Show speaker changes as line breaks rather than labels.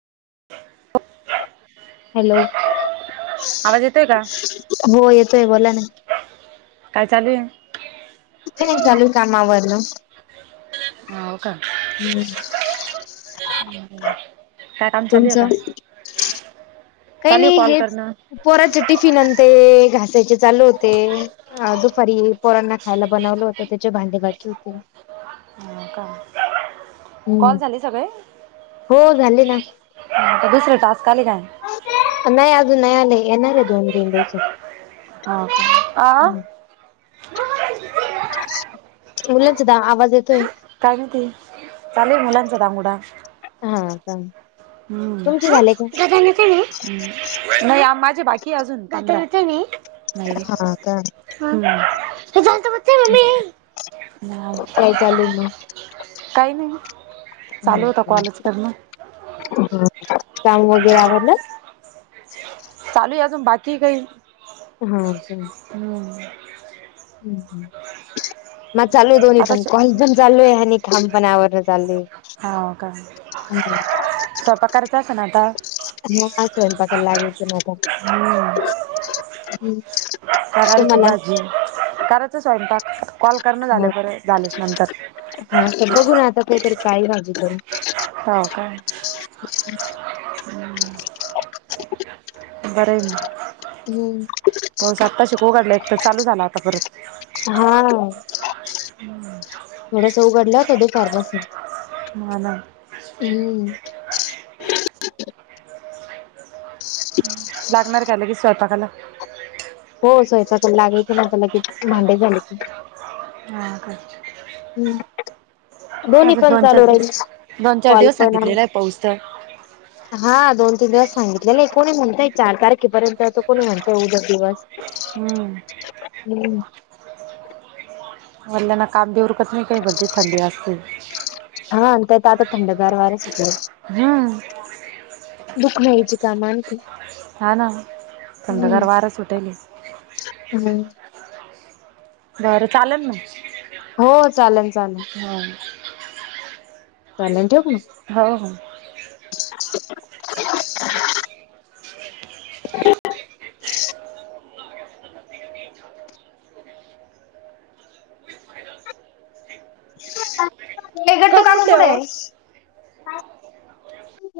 [inaudible]
Hello,,
आवाज येतोय का
हो येतोय बोला ना.
काय चालू ये?
तेन चालू कामावर नं
ह हो का
हम्म
काय काम चालूय
तुमचं
आता
काही नाही हेच,,
करणं
पोराचे टिफिन आण‌ ते घासायचे चालू होते हा दुपारी पोरांना खायला बनवलं होतं त्याचे भांडे बाकी होते
हा-का
हम्म,, हो झाले ना
दुसरं टास्क आले काय?
नाही अजून नाही आलेय, येणार आहे दोन तीन दिवसात
ह मम्मे‌‍‍‌ आ
मुलांचाच आवाज येतोय.
काय म्हणती,, चालूय मुलांचा दांगोडा.
हा का.
हम्म,
तुमचे झाले का?
नाही, आ माझे बाकी अजून, पंधरा. हे झालत ब
हा का.
म्हली. [unintelligible]
काय चालूय मग.?
काही नाही, चालू होता कॉलच करणं.
बर,,, काम वगैरे आवरलं.?
चालूय अजून बाकीय काही.
हा का.
हम्म
माझ चालू आहे दोन्ही
आता
पण,
स-
कॉल पण चालू आहे, आणि काम पण आववरण चालू आहे.
हो, का स्वयंपाक करायचा असन आता?
हं स्वयंपाकला लागायच न आता..
कराराची
तुम्हाला
भाजी, करायच स्वयंपाक, कॉल करण झाले
हा
पर झाल्याच्या नंतर.
हा तर बघू ना आता, काहीतरी काळी भाजी करू.
हां का.
[inaudible]
बरयना हो,
हम्म
पिऊस आत्ता शिकू घातला एक तर चालू झाला आता परत.
हां.
[inaudible]
थोडस उघडल, तर दुपारपासुन.
हां ना.
हम्म. [inaudible]
लागणार का लगेच स्वयंपाकाला?
हो स्वयंपाकाला लागायच ना आता लगेच किती भांडे झालेत.
हां का.
हम्म. दोन्ही
आजूक
पण
दोन
चालू
चार दिवस,
राहील
दोन चार
कॉल
दिवस सांगितलेला आहे पाऊस तर.
हां दोन, तीन दिवस सांगितलेल आहे. कोणी म्हणतय चार तारखेपर्यंत, तर कोणी म्हणतय उद्याच्या दिवस.
हम्म.
हम्म.
वडलांना काम बी ऊरकत नाही काही भलतीच थंडी असते.
हा, त्यात आता थंडगार वार सुटलय.
हां
दुखन यायची काम आणखी.
हा ना,
हम्म
थंडगार वार सुटलय.
हम्म.
बर चालल ना.
हो चालेल, चालेल.
हां
चालेल, ठेऊ का मग?
हो, हो.
[inaudible] [inaudible] हे. [unintelligible]
कुठले ओ.